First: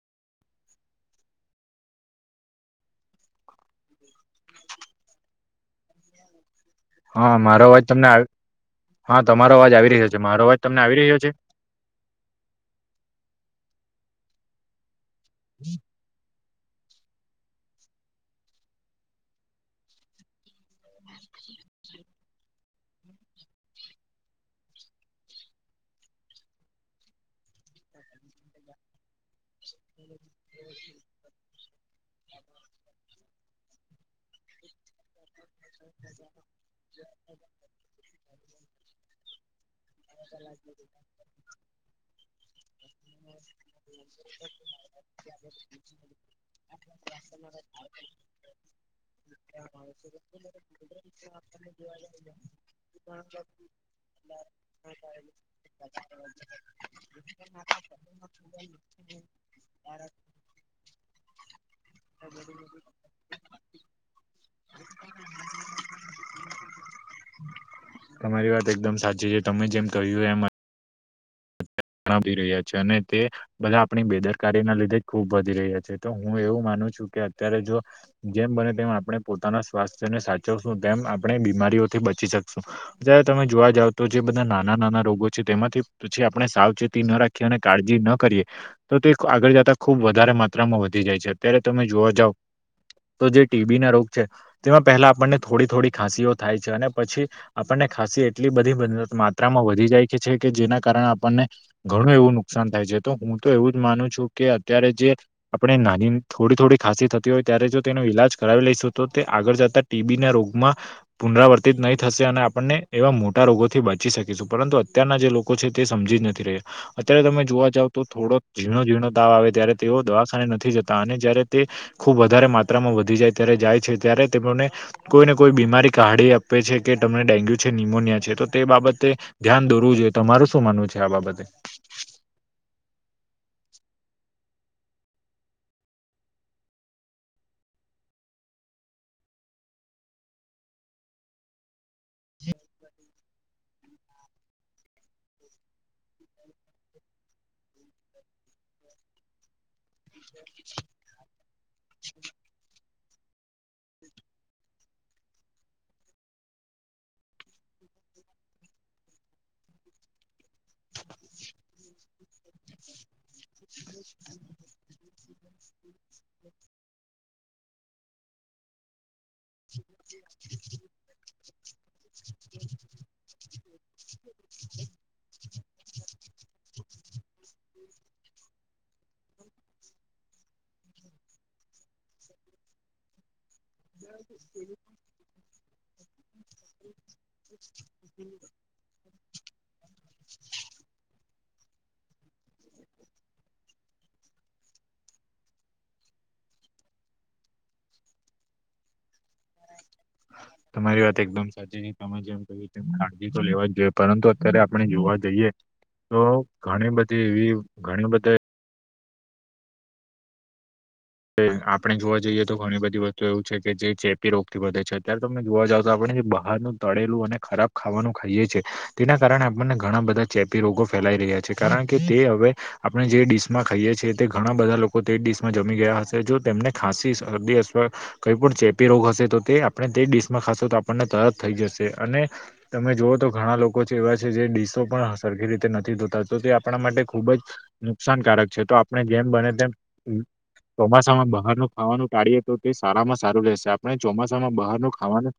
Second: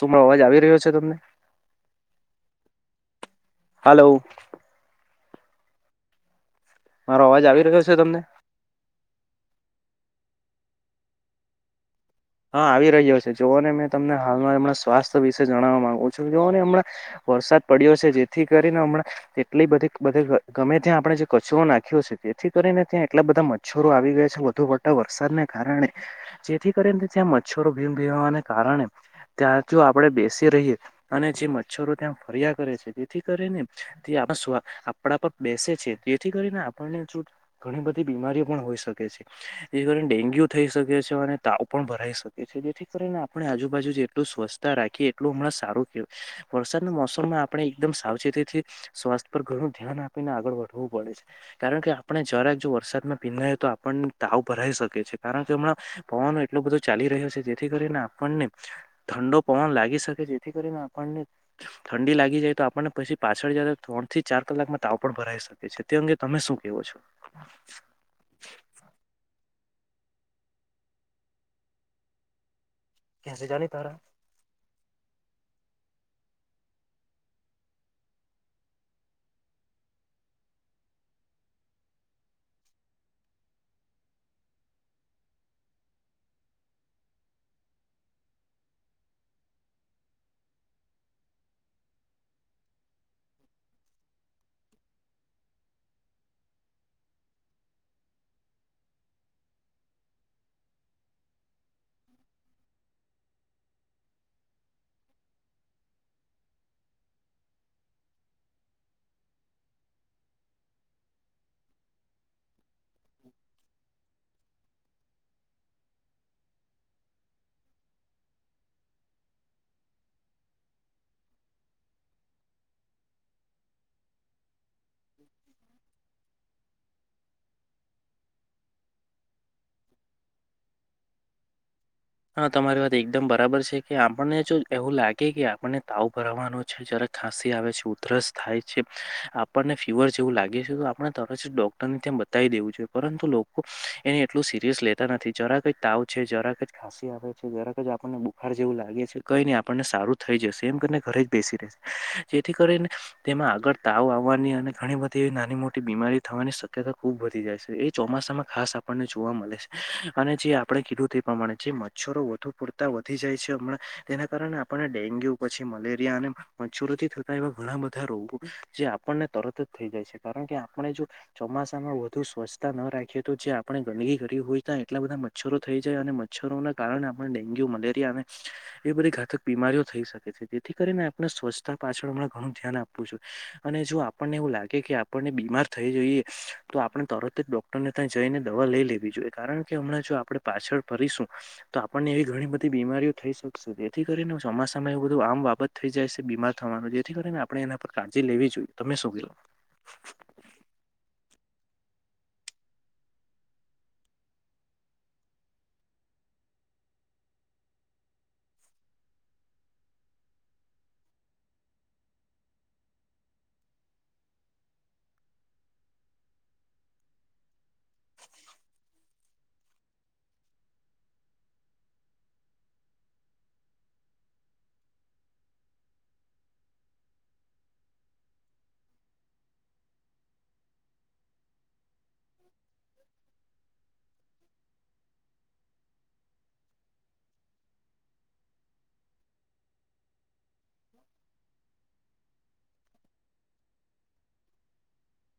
શુંમા અવાજ આવી રહ્યો છે તમને હલો હા મારો અવાજ તમને આ હા તમારો અવાજ આવી રહ્યો છે મારો અવાજ તમને આવી રહ્યો છે? હા આવી રહ્યો છે જોઓ ને મેં તમને હાલમાં હમણાં સ્વાસ્થ્ય વિશે જણાવવા માંગુ છું જો ને હમણાં વરસાદ પડ્યો છે જેથી કરીને હમણાં તેટલી બધી બધે ગ ગમે ત્યાં આપણે જે કચરો નાખ્યો છે તેથી કરીને ત્યાં એટલા બધા મછ મચ્છરો આવી ગયા છે વધુ પડતા વરસાદને કારણે જેથી કરીને ત્યાં મચ્છરો ભીમ ભીમવાને કારણે ત્યાં જો આપણે બેસી રહીએ અને જે મચ્છરો ત્યાં ફર્યા કરે છે તેથી કરીને તે આપણા સ્વા આપણા પર બેસે છે તેથી કરીને આપણને જો ઘણી બધી બીમારીઓ પણ હોઈ શકે છે. એ કરીને ડેન્ગ્યુ થઈ શકે છે અને તાવ પણ ભરાઈ શકે છે જેથી કરીને આપણે આજુ બાજુ જેટલું સ્વચછતા રાખીએ એટલું હમણાં સારું કેવું વરસાદના મોસમમાં આપણે એકદમ સાવચેતીથી સ્વાસ્થ્ય પર ઘણું ધ્યાન આપીને આગળ વધવું પડે છે. કારણ કે આપણે જરાક જો વરસાદમાં ભીંનાય તો આપણને તાવ ભરાઈ શકે છે કારણ કે હમણાં પવનો એટલો બધો ચાલી રહ્યો છે જેથી કરીને આપણને ઠંડો પવન લાગી શકે જેથી કરીને આપણને ઠંડી લાગી જાય તો આપણને પછી પાછળ જ ત્રણ થી ચાર કલાકમાં તાવ પણ ભરાઈ શકે છે. તે અંગે તમે શું કેવો છો? તમારી વાત એકદમ સાચી છે તમે જેમ કહ્યું એમ કાપી રહ્યા છે અને તે કે જાણી બધા તારા આપણી બેદર કારીના લીધે જ ખૂબ વધી રહ્યા છે તો હું એવું માનું છું કે અત્યારે જો જેમ બને તેમ આપણે પોતાના સ્વાસ્થ્યને સાચવશું તેમ આપણે બીમારીઓથી બચી શકશું. જયારે તમે જોવા જાવ તો જે બધા નાના-નાના રોગો છે તેમાંથી પછી આપણે સાવ ચેતી ના રાખીએ અને કાળજી ન કરીએ તો તે આગળ જતા ખુબ વધારે માત્રામાં વધી જાય છે અત્યારે તમે જોવા જાવ તો જે ટીબી ના રોગ છે તેમાં પહેલા આપણને થોડી થોડી ખાંસીઓ થાય છે અને પછી આપણને ખાસી એટલી બધી માત્રામાં વધી જાય છે કે જેના કારણે આપણને ઘણું એવું નુકસાન થાય છે તો હું તો એવું જ માનું છું કે અત્યારે જે આપણે નાની થોડી થોડી ખાંસી થતી હોય ત્યારે જો તેનો ઈલાજ કરાવી લઈશું તો તે આગળ જતા ટીબીના રોગમાં પુનરાવર્તિત નહી થશે અને આપણને એવા મોટા રોગોથી બચી શકીશું પરંતુ અત્યારના જે લોકો લોકો છે તે સમજી જ નથી રહ્યા. અત્યારે તમે જોવા જાવ તો થોડો ઝીણો-ઝીણો તાવ આવે ત્યારે તેઓ દવાખાને નથી જતા અને જ્યારે તે ખૂબ વધારે માત્રામાં વધી જાય ત્યારે જાય છે ત્યારે તેમોને કોઈને કોઈ બીમારી કાઢી આપે છે કે તમને ડેન્ગ્યુ છે નિમોનિયા છે તો તે બાબતે ધ્યાન દોરવું જોઈએ તો મારું શું માનવું છે આ બાબતે? હા તમારી વાત એકદમ બરાબર છે કે આપણને જો એવું લાગે કે આપણને તાવ ભરાવાનો છે જરા ખાંસી આવે છે. ઉધરસ થાય છે. આપણને ફીવર જેવું લાગે છે તો આપને તરત ડોક બતાવી દેવું જોઈ પરંતુ લોકો એને એટલું સિરિયસ લેતા નથી જરા કઈ તાવ છે જરા કઈ ખાંસી આવે છે દરેક જ આપણને બુખાર જેવું લાગે છે. કઈ નહી આપણને સારું થઈ જશે એમ કરીને ઘરે જ બેસી રહેશે જેથી કરીને તેમાં આગળ તાવ આવવાની અને ઘણી બધી એવી નાની મોટી બીમારી થવાની શક્યતા ખૂબ વધી જાય છે એ ચોમાસામાં ખાસ આપણને જોવા મળે છે અને જે આપણે કીધું તે એ પ્રમાણે. જે મચ્છરો વધુ પૂરતા વધી જાય છે હમણાં તેના કારણે આપણણે ડેન્ગ્યુ પછી મલેરિયા અને મચુરથી થતા એવા ઘણા બધા રોગો જે આપણને તરત જ થઈ જાય છે કારણ કે આપણે જો ચોમાસામાં વધુ સ્વચ્છતા ના રાખીએ તો જે આપણે ગંદકી કરી હોય તા એટલા બધા મચ્છરો થઈ જાય અને મચ્છરોને કારણે આપણે ડેન્ગ્યુ, મલેરિયા અને એ બધી ઘાતક બીમારીઓ થઈ શકે છે જેથી કરીને આપણે સ્વચ્છતા પાછળ હમણા ઘણું ધ્યાન આપવું છું. અને જો આપણને એવું લાગે કે આપણને બીમાર થઈ જોઈએ તો આપણે તરત જો ડોક્ટરને ત્યા જઈને દવા લઈ લેવી જોઈએ કારણ કે હમણાં જો આપણે પાછળ ફરીશું તો આપણને એવી ઘણી બધી બીમારીઓ થઈ શકશે જેથી કરીને હું સોમાસસામાં એવું બધું આમ બાબત થઈ જાય છે બીમાર થવાનું જેથી કરીને આપણે એના પર કાળજી લેવી જોઈએ તમે શું કેઓ. તમારી વાત એકદમ સાચી મે જેમ ક તેમ ખાળજી તો લેવા જ જોઈએ પરંતુ અત્યારે આપણે જોવા જઈએ તો ઘણી બધી એવી ઘણી બધી આપણે જોવા જઈએ તો ઘણી બધી વસ્તુ એવું છે કે જે ચેપી રોગથી વધે છે અત્યારે તમે જોવા જાવ તો આપણે જે બ તળેલું અને ખરાબ ખાવાનું ખાઈએ છી તેના કારણે આપણને ઘણા બધા ચેપી રોગો ફેલાઈ રહ્યા છે કારણ કે તે હવે આપણે જે ડીશ માં ખાઈએ છીએ તે ઘણા બધા લોકો તે જ ડીશ માં જમી ગયા હતા જો તેમને ખાંસી કઈ પણ ચેપી રોગ હશે તો તે આપણે તે ડડીશમાં ખાશ તો આપણને તરત થઈ જશે અને તમે જોુઓ તો ઘણા લોકો છે એવા છે જે ડીશો પણ સરખી રીતે નથી ધોતા તો તે આપણા માટે ખૂબ જ નુકસાનકારક છે તો આપણે જેમ બને તેમ ચોમાસામાં બહારનું ખાવાનું ટાળીયએ તો તે સારામાં સારું રહેેશે આપણે ચોમાસામાં બહારનું ખાવાનું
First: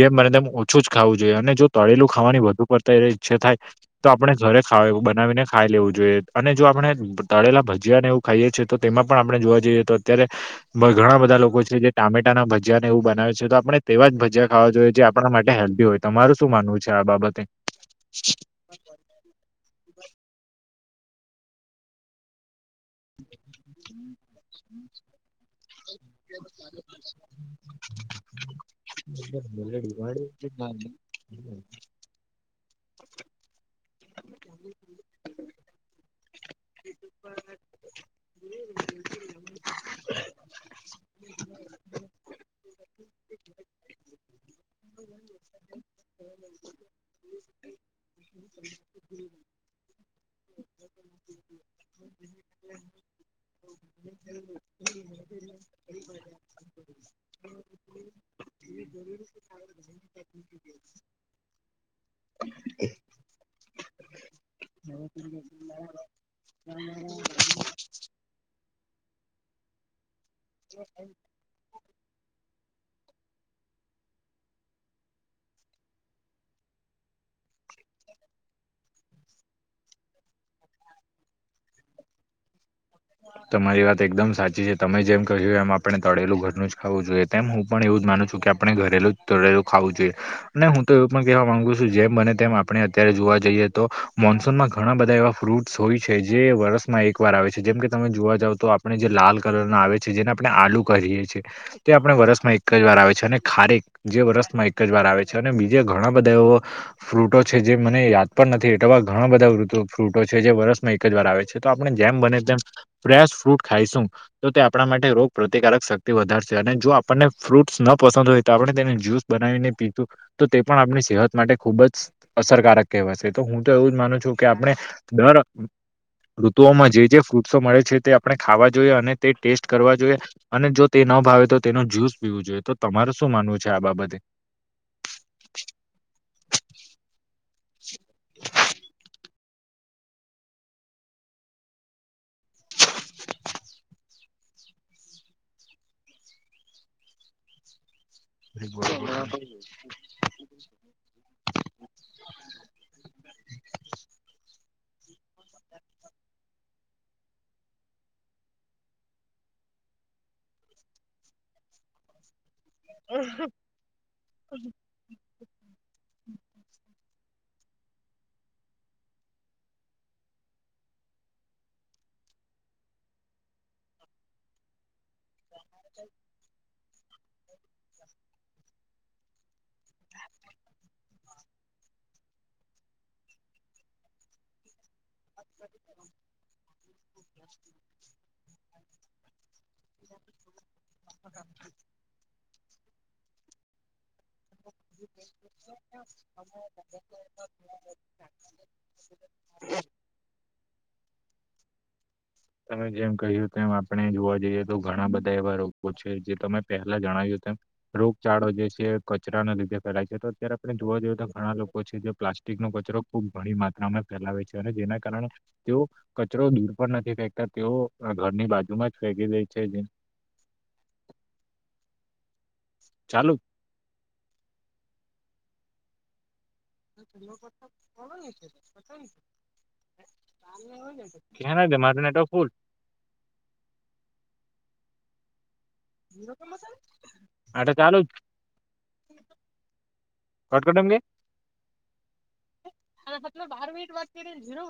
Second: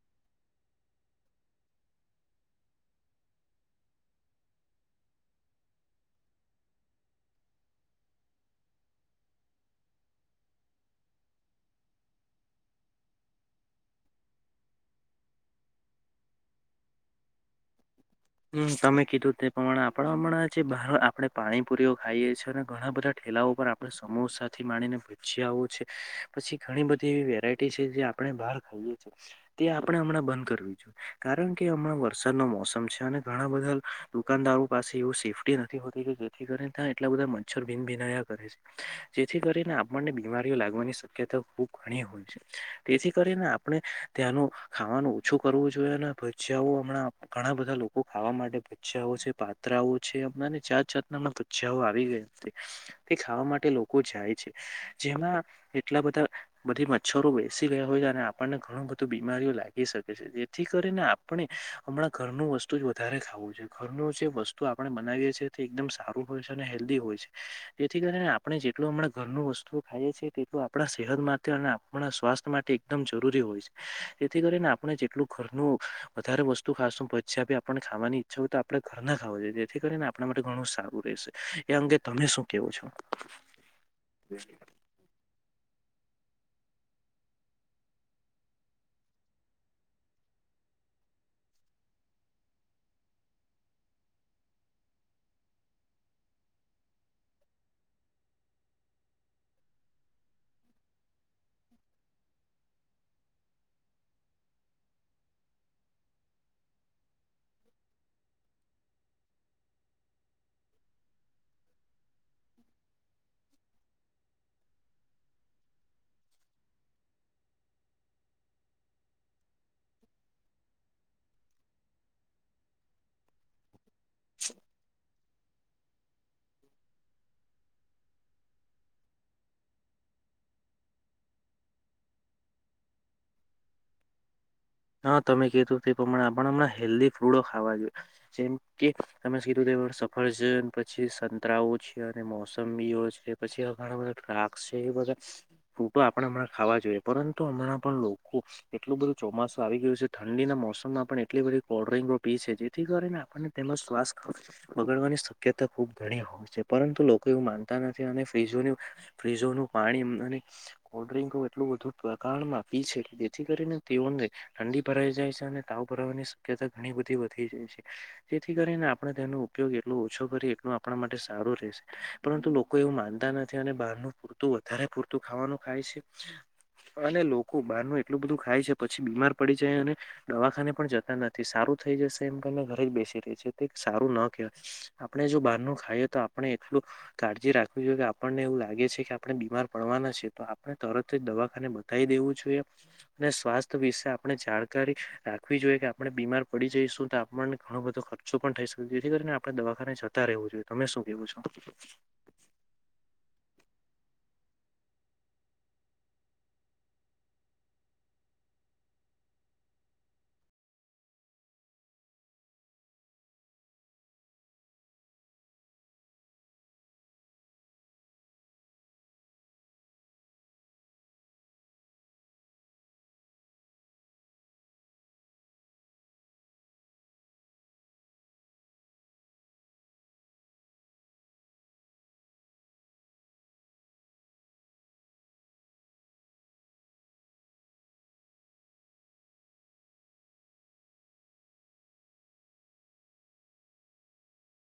જેમ મને તેમમ ઓછું જ ખાવું જોઈએ અને જો તળેલું ખાવાની વધુ પડતા ઈચ્છા થાય તો આપણે ઘરે ખ બનાવીને ખાઈ લેવું જોઈએ અને જો આપણે તળેલા ભજીયા ને એવું ખાઈએ છીએ તો તેમાં પણ આપણે જોવા જઈએ તો અત્યારે ઘણા બધા લોકો છે જે ટામેટા ના ભજીયા ને એવું બનાવે છે તો આપણે તેવા જ ભજીયા ખાવા જોઈએ જે માટે હેલ્પી હોય તમારું શું માનવું છે આ બાબતે હમ તમે કીધું તે પ્રમાણે આપડણા હમણાં જે બહાર આપડણે પાણીપુરીઓ ખાઈએ છ છે ને ઘણા બધા ઠેલાઓ પર આપણે સમોસાથી માણીને ભજીયા છે પછી ઘણી બધી એવી વેરાયટી આપ બાર તે આપણેમણાં બંધ કર જોઈએ કારણ કે હણા સર નમ [inaudible] [unintelligible] અને ઘણા બધા દુકાનદારો પાસે એવું સેફી નથી હોતી કે જેથી કરીને ત્યાં એટલા બધા મચ્છર ભિનભિનયા કરે છે જેથી કરીને આપણને બીમારીઓ લાગવાની શક્યતા ખૂબ ઘણી હોય છે તેથી કરીને આપણે ત્યાંનું ખાવાનું ઓછું કરવું જોઈએ અને ભજીાઓ હમણાં ઘણા બધા લોકો ખાવા માટે ભુજાઓ છે પાતરાઓ છે હમણાં ની જાત જાાત ના ભુજાઓ આવી ગયા હતી તે ખાવા માટે લોકો જાય છે જેમાં એટલા બધા બધી મચ્છરો બેસી ગયા હોય આપણને ઘણું બધું બીમારીઓ લાગી શકે છે જેથી કરીને આપણે હમણાં ઘરનું વસ્તુ વસ્તુ જ વધારે ખાવું છે ઘરનું જે છે વસ્તુ તો આપણે બનાવીએ છીએ તે એકદમ સારું હોય છે અને હેલ્ધી હોય છે જેથી કરીને આપણે જેટલું હણા ઘરનું વસ્તુ ખાઈએ છીએ તેટલ આપણા સેહતમાં અને આપણા સ્વાસ્થ્ય માટે એકદમ જરૂરી હોય છે જેથી કરીને આપણે જેટલું ઘરનું વધારે વસ્તુ ખાાસું ભ આપણને ખાવાની ઈચ્છા હોય તો આપણે ઘર ના ખાવ જોઈએ જેથી કરીને આપણા માટે ઘણું સારું રહેશે એ અંગે તમે શું કેવો છો તમારી વાત એકદમ સાચી છે તમે જેમ કહ્યું એમ આપણે તળેલું ઘરનું જ ખાવું જોઈએ તેમ હું પણ એવું જ માનું છું કે આપણે ઘરેલું જ તોડલું ખાવું જોઈએ અને હું તો એવું પણ કેહેવા મામાંગુ છું જેમ બને તેમ આપણે અત્યારે જોવા જઈએ તો મોન્સૂનમાં ઘણા બધા એવા ફ્રૂટસ હોય છે જે વર્ષમાં એક વાર આવે છે જેમ કે તમે જોવા જાવ તો આપણે જે લાલ કલર ના આવે છે જેને આપણે આલુ કરીએ છીએ તે આપણે વરસમાં એક જ વાર આવે છે અને ખરેક જે વર્ષમાં એક જ વાર આવે છે અને બીજા ઘણા બધા એવો ફ્રૂટો છે જે મને યાદ પણ નથી એટવા ઘણા બધા ફ્રૂટો છે જે વર્ષમાં એક જ વાર આવે છે તો આપણે જેમ બને તેમ ફ્રેશ ફ્રૂટ ખાઈશું તો તે આપણા માટે રોગ પ્ર્રતિકારક શક્તિ વધારશે અને જો આપણને ફ્રૂટ્સ ન પસંદ હોય તો આપણે તેની જ્યુસ બનાવીને પીતું તો તે પણ આપણી સેહત માટે ખૂબ જ અસરકારક કહેવાશે તો હું તો એવું જ માનું છું કે આપણે દર ઋતુઓમાં જે જે ફ્રૂટ્સો મળે છે તે આપણે ખાવા જોઈએ અને તે ટેસ્ટ કરવા જોઈએ અને જો તે ન ભાવે તો તેનો જ્યુસ પીવું જોઈએ તો તમારે શું માનવું છે આ બાબતે હા તમે ક તું તે પ્રમાણે આપણ હમં હેલ્ધ ફૂડો ખાવા જોએ જેમ કે તમે કીધું ફર્જન, પછી સંતરાઓ છે અને મોસંબીઓ છે, પછી ઘણા બધા ટ્રાક છે, એ બધા ફ્રૂટો આપણે હમણાં ખાવા જોઈએ, પરંતુ હમણાં પણ લોકો કો એટલું બધું ચોમાસું આવી ગયું છે. ઠંડીના મોસમમાં પણ એટલી બધી કોલ્ડ્રિંગ રો પી છે જેથી કરીને આપણને તેમાં શ્વાસ કફ બગડવાની શક્યતા ખુબ ઘણી હોય છે, પરંતુ લોકો એવું માનતા નથી અને ફ્રીજોની ફ્રીજોનું પાણી કોલ્ ડ્રિંકો એટલું બુ પ્રકાણમાં પી છે, જેથી કરીને તેઓ ને ઠંડી ભરાઈ જાય છે અને તાવ ભરાવાની શક્યતા ઘણી બધી વધી જાય છે. જેથી કરીને આપડે તેનો ઉપયોગ એટલો ઓછો કરીએ એટલું આપણા માટે સારું રહેશે. પરંતુ લોકો એવું માનતા નથી અને બહાર નનું પૂરતું વધારે પૂરતું ખાવાનું ખાય છે અને લોકો બહારનું એટલું બધું ખાય છે પછી બીમાર પડી જાય અને દવાખાને પણ જતા નથી સારું થઈ જશે એમ તને ઘરે જ બેસી રહી છે, તે સારું ન કહેવાય. આપણે જો બહારનું ખાઈએ તો આપણે એટલું કાળજી રાખવી જોઈએ કે આપણને એવું લાગે છે કે આપણે બીમાર પડવાના છે, તો આપણે તરત જ દવાખાને બત કઈ દેવું જોઈએ અને સ્વાસ્થ્ય વિશે આપણે જાણ [unintelligible] રાખવી જોઈએ કે આપડે બીમાર પડી જઈશું તો આપણને ઘણો બધો ખર્ચો પણ થઈ શકે જેથી કરીને આપડે દવાખાને જતા રહેવું જોઈએ, તમે શું કેવું છો? તમે જેમ કહ્યું તેમ આપણે જોવા જઈએ તો ઘણા બધા એવા રોગો છે જે તમે પહેલા જણાવ્યું તેમ રોગચાળો જે છે કચરાના લીધે ફેલાય છે, તો અત્યારે આપણે જોવા જઈએ તો ઘણા લોકો છે જે પ્લાસ્ટ ટીકનો કચરો ખૂબ ઘણી માત્રામાં ફેલાવે છે અને જેના કારણે તેઓ કચરો દૂર પણ નથી ફેંક તેઓ ઘરની બાજુમાં જ ફેકી દે છે, જેમ ચાલુ કેના દ માનેટ ફૂલ હા તો ચાલુજ હોટ કરી દવ કે? ફતલો બાર મીટ વાત કરીને જીરો